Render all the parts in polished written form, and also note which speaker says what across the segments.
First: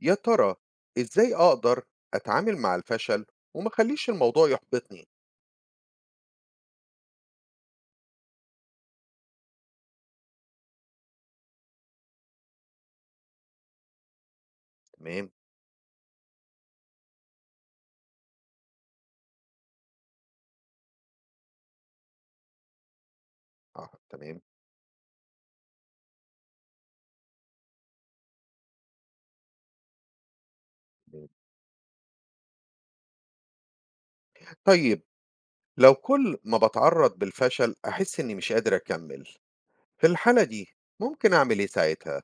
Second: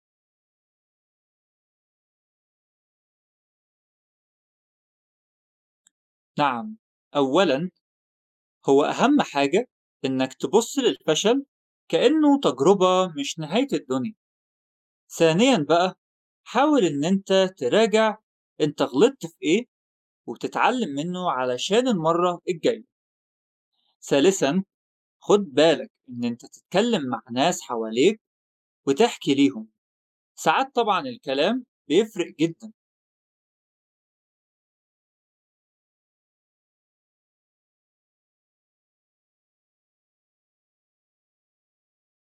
Speaker 1: يا ترى إزاي أقدر أتعامل مع الفشل وما أخليش الموضوع يحبطني؟
Speaker 2: نعم. أولا هو أهم حاجة إنك تبص للفشل كأنه تجربة مش نهاية الدنيا.
Speaker 1: تمام،
Speaker 2: ثانيا بقى حاول إن أنت تراجع أنت غلطت في إيه وتتعلم منه علشان المرة الجاية.
Speaker 1: آه تمام،
Speaker 2: ثالثا خد بالك إن أنت تتكلم مع ناس حواليك وتحكي ليهم، ساعات طبعا
Speaker 1: تمام.
Speaker 2: الكلام بيفرق جدا.
Speaker 1: طيب لو كل ما باتعرّض بالفشل أحس إني مش قادر أكمّل، في الحالة دي ممكن أعمل إيه ساعتها؟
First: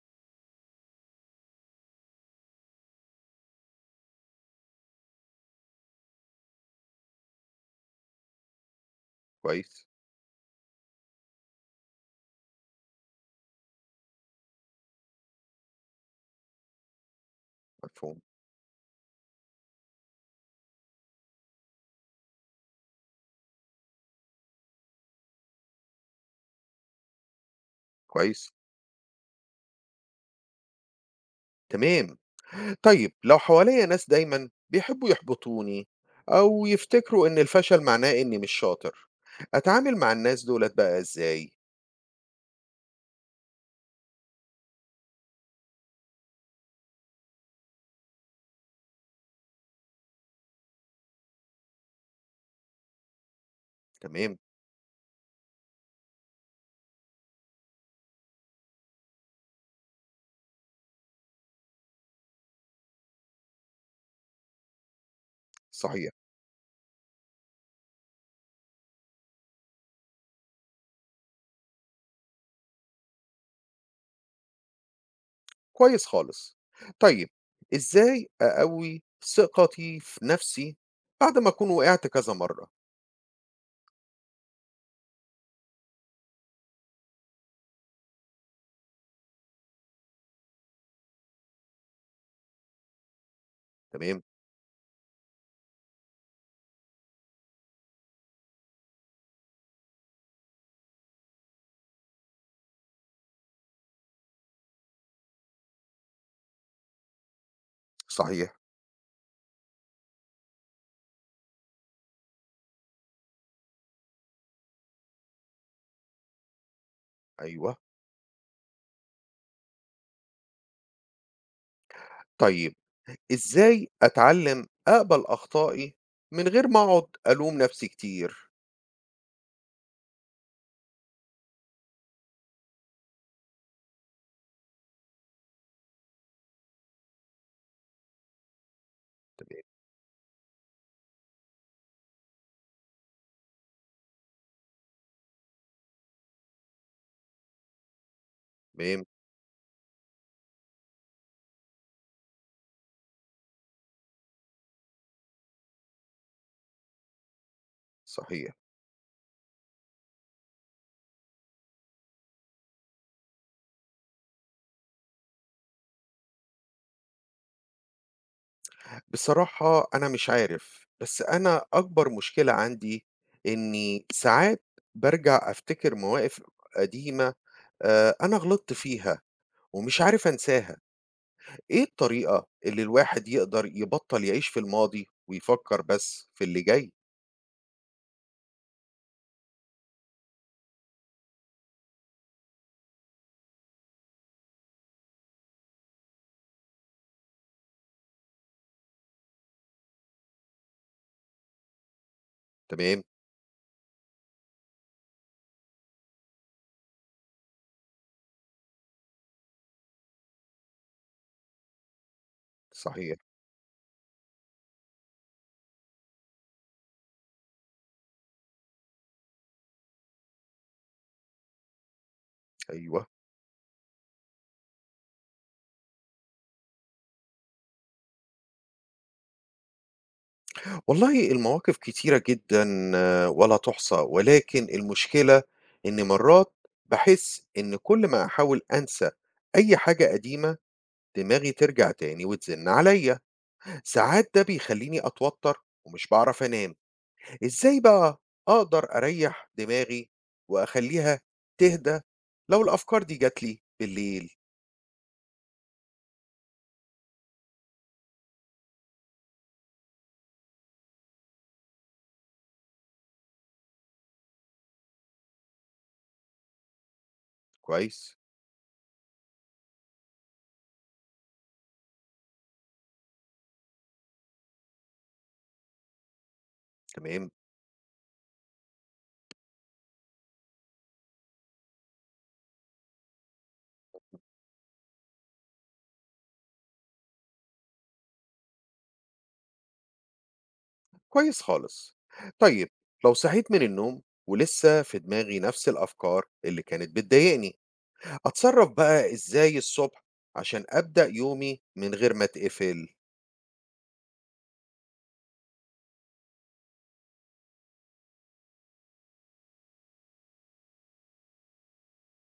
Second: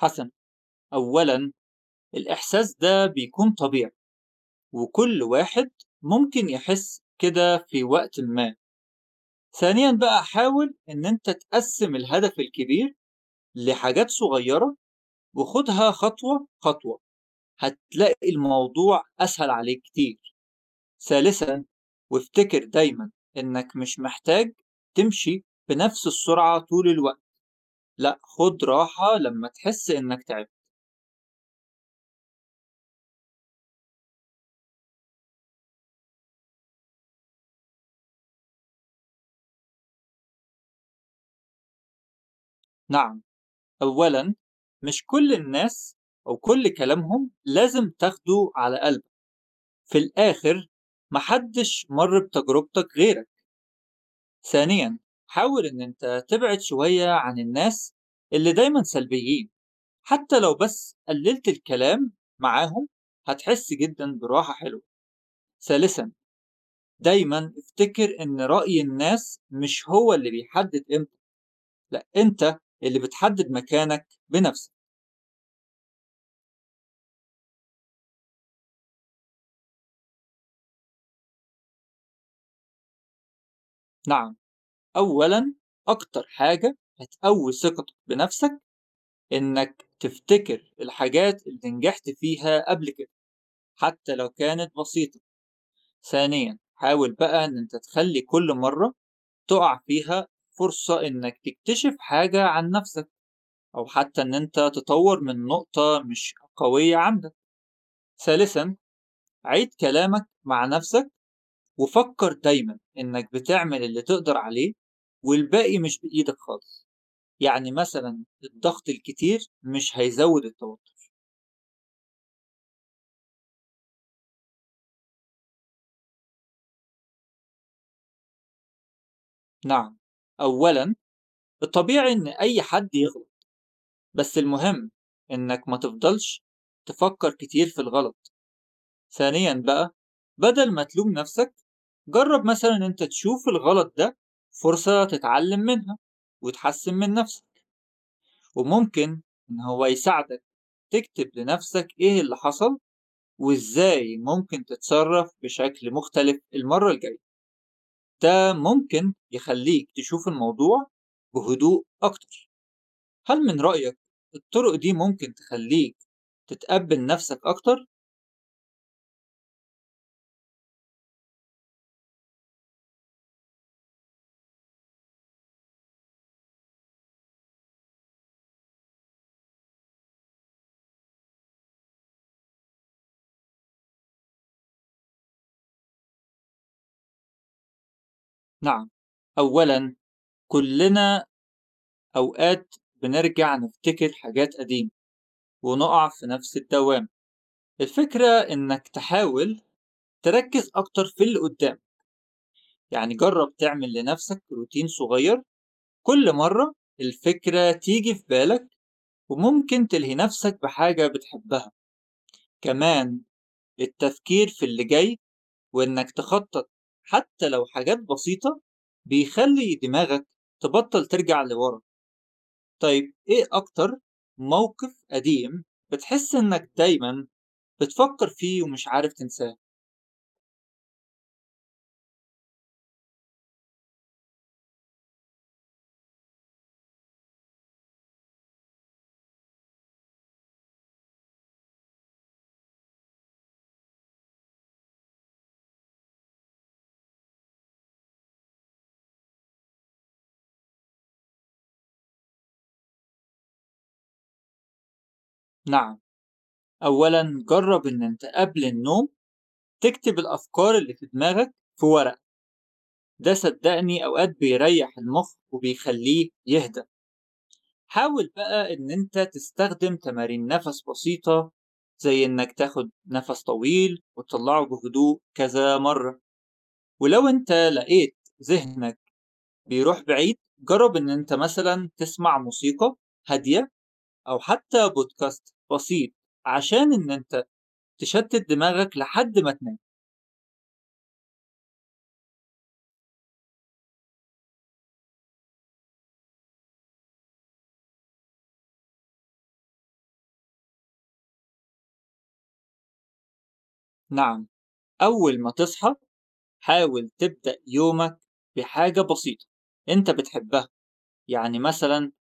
Speaker 2: حسن، أولا الإحساس ده بيكون طبيعي وكل واحد ممكن يحس كده في وقت ما.
Speaker 1: كويس،
Speaker 2: ثانيا بقى حاول ان انت تقسم الهدف الكبير لحاجات صغيرة وخدها خطوة خطوة،
Speaker 1: مفهوم،
Speaker 2: هتلاقي الموضوع اسهل عليك كتير. ثالثا وافتكر دايما انك مش محتاج تمشي بنفس السرعة طول الوقت، لا
Speaker 1: كويس،
Speaker 2: خد راحة لما تحس انك تعبت.
Speaker 1: تمام. طيب لو حواليّا ناس دايمًا بيحبّوا يحبطوني أو يفتكروا إن الفشل معناه إني مش شاطر، أتعامل مع الناس دُولة بقى إزاي؟
Speaker 2: نعم، اولا مش كل الناس او كل كلامهم لازم تاخده على قلب، في الآخر محدش مر بتجربتك غيرك.
Speaker 1: تمام،
Speaker 2: ثانيا حاول إن أنت تبعد شوية عن الناس اللي دايما سلبيين، حتى لو بس قللت الكلام معاهم هتحس جدا براحة حلوة.
Speaker 1: صحيح.
Speaker 2: ثالثا دايما افتكر إن رأي الناس مش هو اللي بيحدد قيمتك، لا أنت اللي بتحدد مكانك بنفسك.
Speaker 1: كويس خالص. طيب، إزاي أقوّي ثقتي في نَفْسي بعد ما أكون وقعت كذا مرّة؟
Speaker 2: نعم، أولا أكتر حاجة هتقوي ثقتك بنفسك إنك تفتكر الحاجات اللي نجحت فيها قبل كده، حتى
Speaker 1: تمام،
Speaker 2: لو كانت بسيطة. ثانيا حاول بقى إن أنت تخلي كل مرة تقع فيها فرصة إنك تكتشف حاجة عن نفسك، أو حتى إن أنت تطور من نقطة مش قوية عندك.
Speaker 1: صحيح،
Speaker 2: ثالثا عيد كلامك مع نفسك وفكر دايما إنك بتعمل اللي تقدر عليه، والباقي مش بإيدك خالص، يعني
Speaker 1: أيوه.
Speaker 2: مثلا الضغط الكتير مش هيزود التوتر.
Speaker 1: طيب، إزاي أتعلّم أقبل أخطائي من غير ما أقعد ألوم نَفْسي كتير؟
Speaker 2: نعم، أولا الطبيعي إن أي حد يغلط، بس المهم إنك ما تفضلش تفكر كتير في الغلط. ثانيا بقى بدل ما تلوم نفسك، جرب مثلا إن أنت تشوف الغلط ده فرصة تتعلم منها وتحسن من نفسك.
Speaker 1: تمام،
Speaker 2: وممكن إن هو يساعدك تكتب لنفسك إيه اللي حصل وإزاي ممكن تتصرف بشكل مختلف المرة الجاية. ده
Speaker 1: صحيح.
Speaker 2: ممكن يخليك تشوف الموضوع بهدوء أكتر. هل من رأيك الطرق دي ممكن تخليك تتقبل نفسك أكتر؟
Speaker 1: بصراحة أنا مش عارف، بس أنا أكبر مشكلة عندي إنّي ساعات بارجع أفتكر مواقف قديمة أنا غلطت فيها ومش عارف أنساها. إيه الطريقة اللي الواحد يقدر يبطّل يعيش في الماضي ويفكّر بس في اللي جاي؟
Speaker 2: نعم، أولًا كلنا أوقات بنرجع نفتكر حاجات قديمة ونقع في نفس الدوام، الفكرة إنك تحاول تركز أكتر في اللي قدام.
Speaker 1: تمام،
Speaker 2: يعني جرب تعمل لنفسك روتين صغير كل مرة الفكرة تيجي في بالك، وممكن تلهي نفسك بحاجة بتحبها.
Speaker 1: صحيح،
Speaker 2: كمان التفكير في اللي جاي وإنك تخطط حتى لو حاجات بسيطة بيخلي دماغك تبطل ترجع لورا.
Speaker 1: أيوه.
Speaker 2: طيب إيه أكتر موقف قديم بتحس إنك دايما بتفكر فيه ومش عارف تنساه؟
Speaker 1: والله المواقف كتيرة جدًا آه، ولا تُحصى، ولكن المشكلة إن مرّات باحس إن كل ما أحاول أنسى أي حاجة قديمة، دماغي ترجع تاني وتزن عليّا. ساعات ده بيخلّيني أتوتّر ومش باعرف أنام. إزاي بقى أقدر أريّح دماغي وأخلّيها تهدى لو الأفكار دي جات لي بالليل؟
Speaker 2: نعم، أولا جرب إن أنت قبل النوم تكتب الأفكار اللي في دماغك في ورق، ده صدقني أوقات بيريح المخ وبيخليه يهدى.
Speaker 1: كويس،
Speaker 2: حاول بقى إن أنت تستخدم تمارين نفس بسيطة، زي إنك تاخد نفس طويل وتطلعه بهدوء كذا مرة. ولو
Speaker 1: تمام،
Speaker 2: أنت لقيت ذهنك بيروح بعيد جرب إن أنت مثلا تسمع موسيقى هادية أو حتى بودكاست بسيط، عشان إن أنت تشتت دماغك لحد ما تنام.
Speaker 1: كويس خالص. طيب لو صحيت من النوم ولسه في دماغي نفس الأفكار اللي كانت بتضايقني، أتصرف بقى إزاي الصبح عشان أبدأ يومي من غير ما أتقفل؟
Speaker 2: نعم، أول ما تصحى حاول تبدأ يومك بحاجة بسيطة أنت بتحبها، يعني مثلا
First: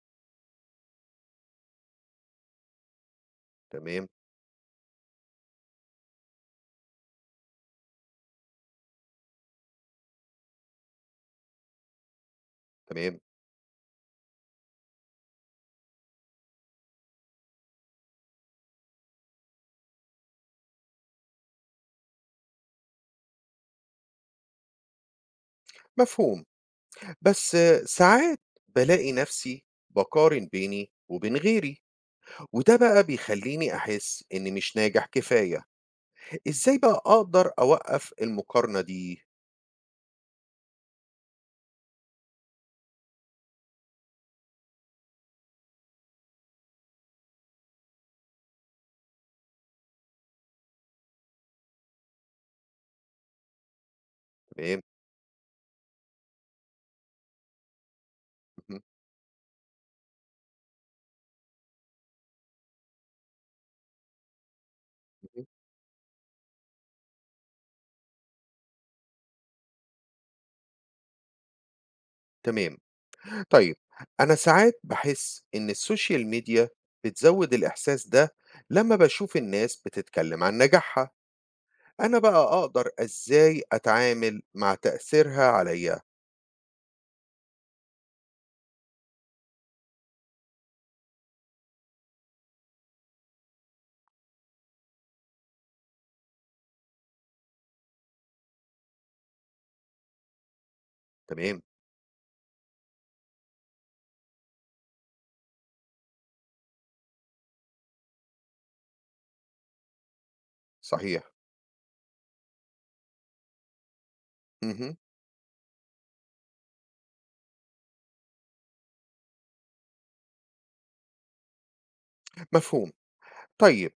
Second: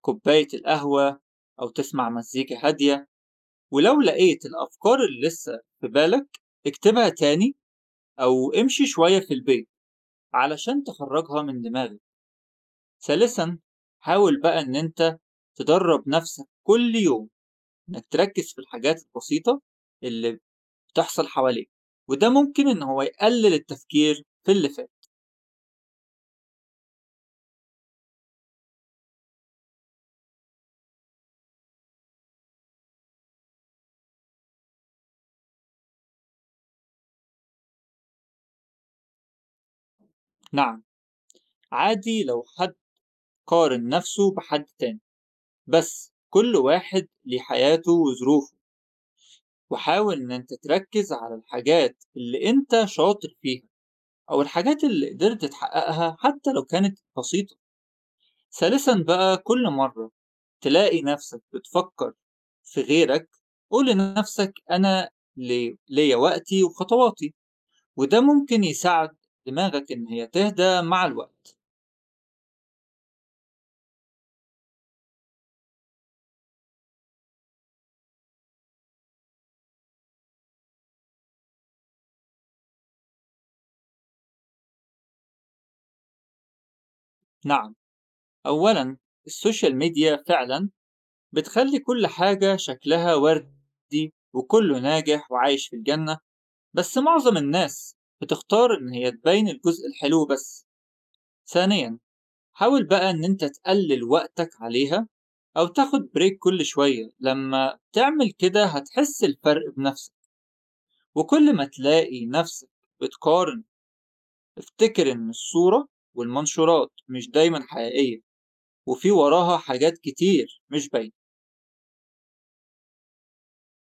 Speaker 2: كوباية القهوة أو تسمع مزيكا هادية. ولو
Speaker 1: تمام،
Speaker 2: لقيت الأفكار اللي لسه في بالك اكتبها تاني، أو امشي شوية في البيت علشان تخرجها من دماغك.
Speaker 1: تمام،
Speaker 2: ثالثا حاول بقى إن أنت تدرب نفسك كل يوم إنك تركز في الحاجات البسيطة اللي بتحصل حواليك، وده ممكن إن هو يقلل التفكير في اللي فات.
Speaker 1: مفهوم. بس ساعات بالاقي نفسي باقارن بيني وبين غيري، وده بقى بيخليني أحس إني مش ناجح كفاية. إزاي بقى أقدر أوقف المقارنة دي؟
Speaker 2: نعم، عادي لو حد قارن نفسه بحد تاني، بس كل واحد ليه حياته وظروفه، وحاول إن أنت تركز على الحاجات اللي أنت شاطر فيها أو
Speaker 1: تمام،
Speaker 2: الحاجات اللي قدرت تحققها حتى لو كانت بسيطة.
Speaker 1: اهم،
Speaker 2: ثالثا بقى كل مرة تلاقي نفسك بتفكر في غيرك قول لنفسك أنا
Speaker 1: اهم،
Speaker 2: ليا وقتي وخطواتي، وده ممكن يساعد دماغك إن هي تهدى مع الوقت.
Speaker 1: تمام. طيب أنا ساعات بحس إن السوشيال ميديا بتزود الإحساس ده لما بشوف الناس بتتكلم عن نجاحها، أنا بقى أقدر إزاي أتعامل مع تأثيرها عليا؟
Speaker 2: نعم، أولا السوشيال ميديا فعلا بتخلي كل حاجة شكلها وردي وكله ناجح وعايش في الجنة، بس معظم الناس بتختار إن هي تبين الجزء الحلو بس.
Speaker 1: تمام،
Speaker 2: ثانيا حاول بقى إن أنت تقلل وقتك عليها أو تاخد بريك كل شوية، لما تعمل كده هتحس الفرق بنفسك.
Speaker 1: صحيح،
Speaker 2: وكل ما تلاقي نفسك بتقارن
Speaker 1: مهم.
Speaker 2: افتكر إن الصورة والمنشورات مش دايما حقيقية، وفي وراها حاجات كتير مش باينة.
Speaker 1: مفهوم. طيب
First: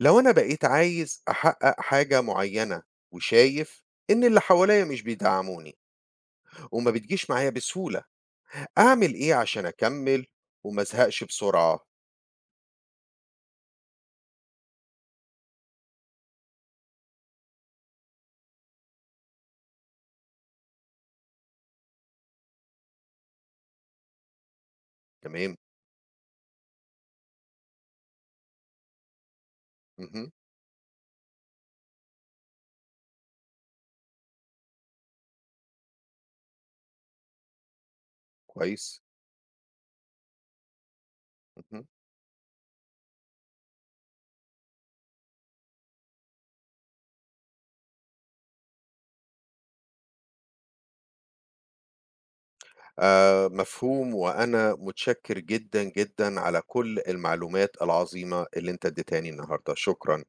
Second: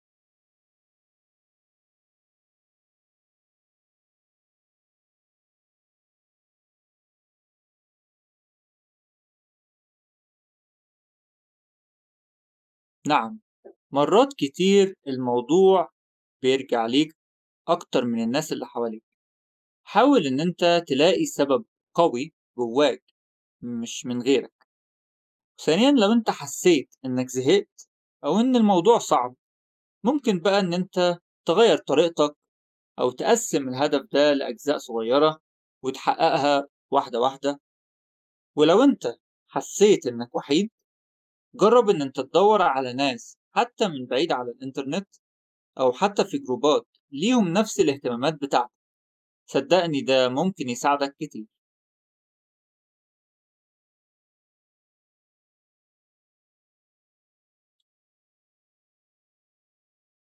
Speaker 1: لو أنا بقيت عايز أحقق حاجة معينة وشايف إن اللي حواليا مش بيدعموني وما بتجيش معايا بسهولة، أعمل إيه عشان أكمل وما أزهقش بسرعة؟
Speaker 2: نعم، مرات كتير الموضوع بيرجع ليك أكتر من الناس اللي حواليك، حاول إن أنت تلاقي سبب قوي جواك مش من غيرك.
Speaker 1: تمام،
Speaker 2: ثانيا لو أنت حسيت إنك زهقت أو إن الموضوع صعب
Speaker 1: مهم.
Speaker 2: ممكن بقى إن أنت تغير طريقتك، أو تقسم الهدف ده لأجزاء صغيرة وتحققها واحدة واحدة. ولو
Speaker 1: كويس،
Speaker 2: أنت حسيت إنك وحيد
Speaker 1: مهم.
Speaker 2: جرب إن أنت تدور على ناس حتى من بعيد على الإنترنت، أو حتى في جروبات ليهم نفس الاهتمامات بتاعتك، صدقني ده ممكن يساعدك كتير.
Speaker 1: مفهوم، وأنا متشكر جدًا، جدًا على كل المعلومات العظيمة اللي أنت اديتهاني النهارده، شكرًا.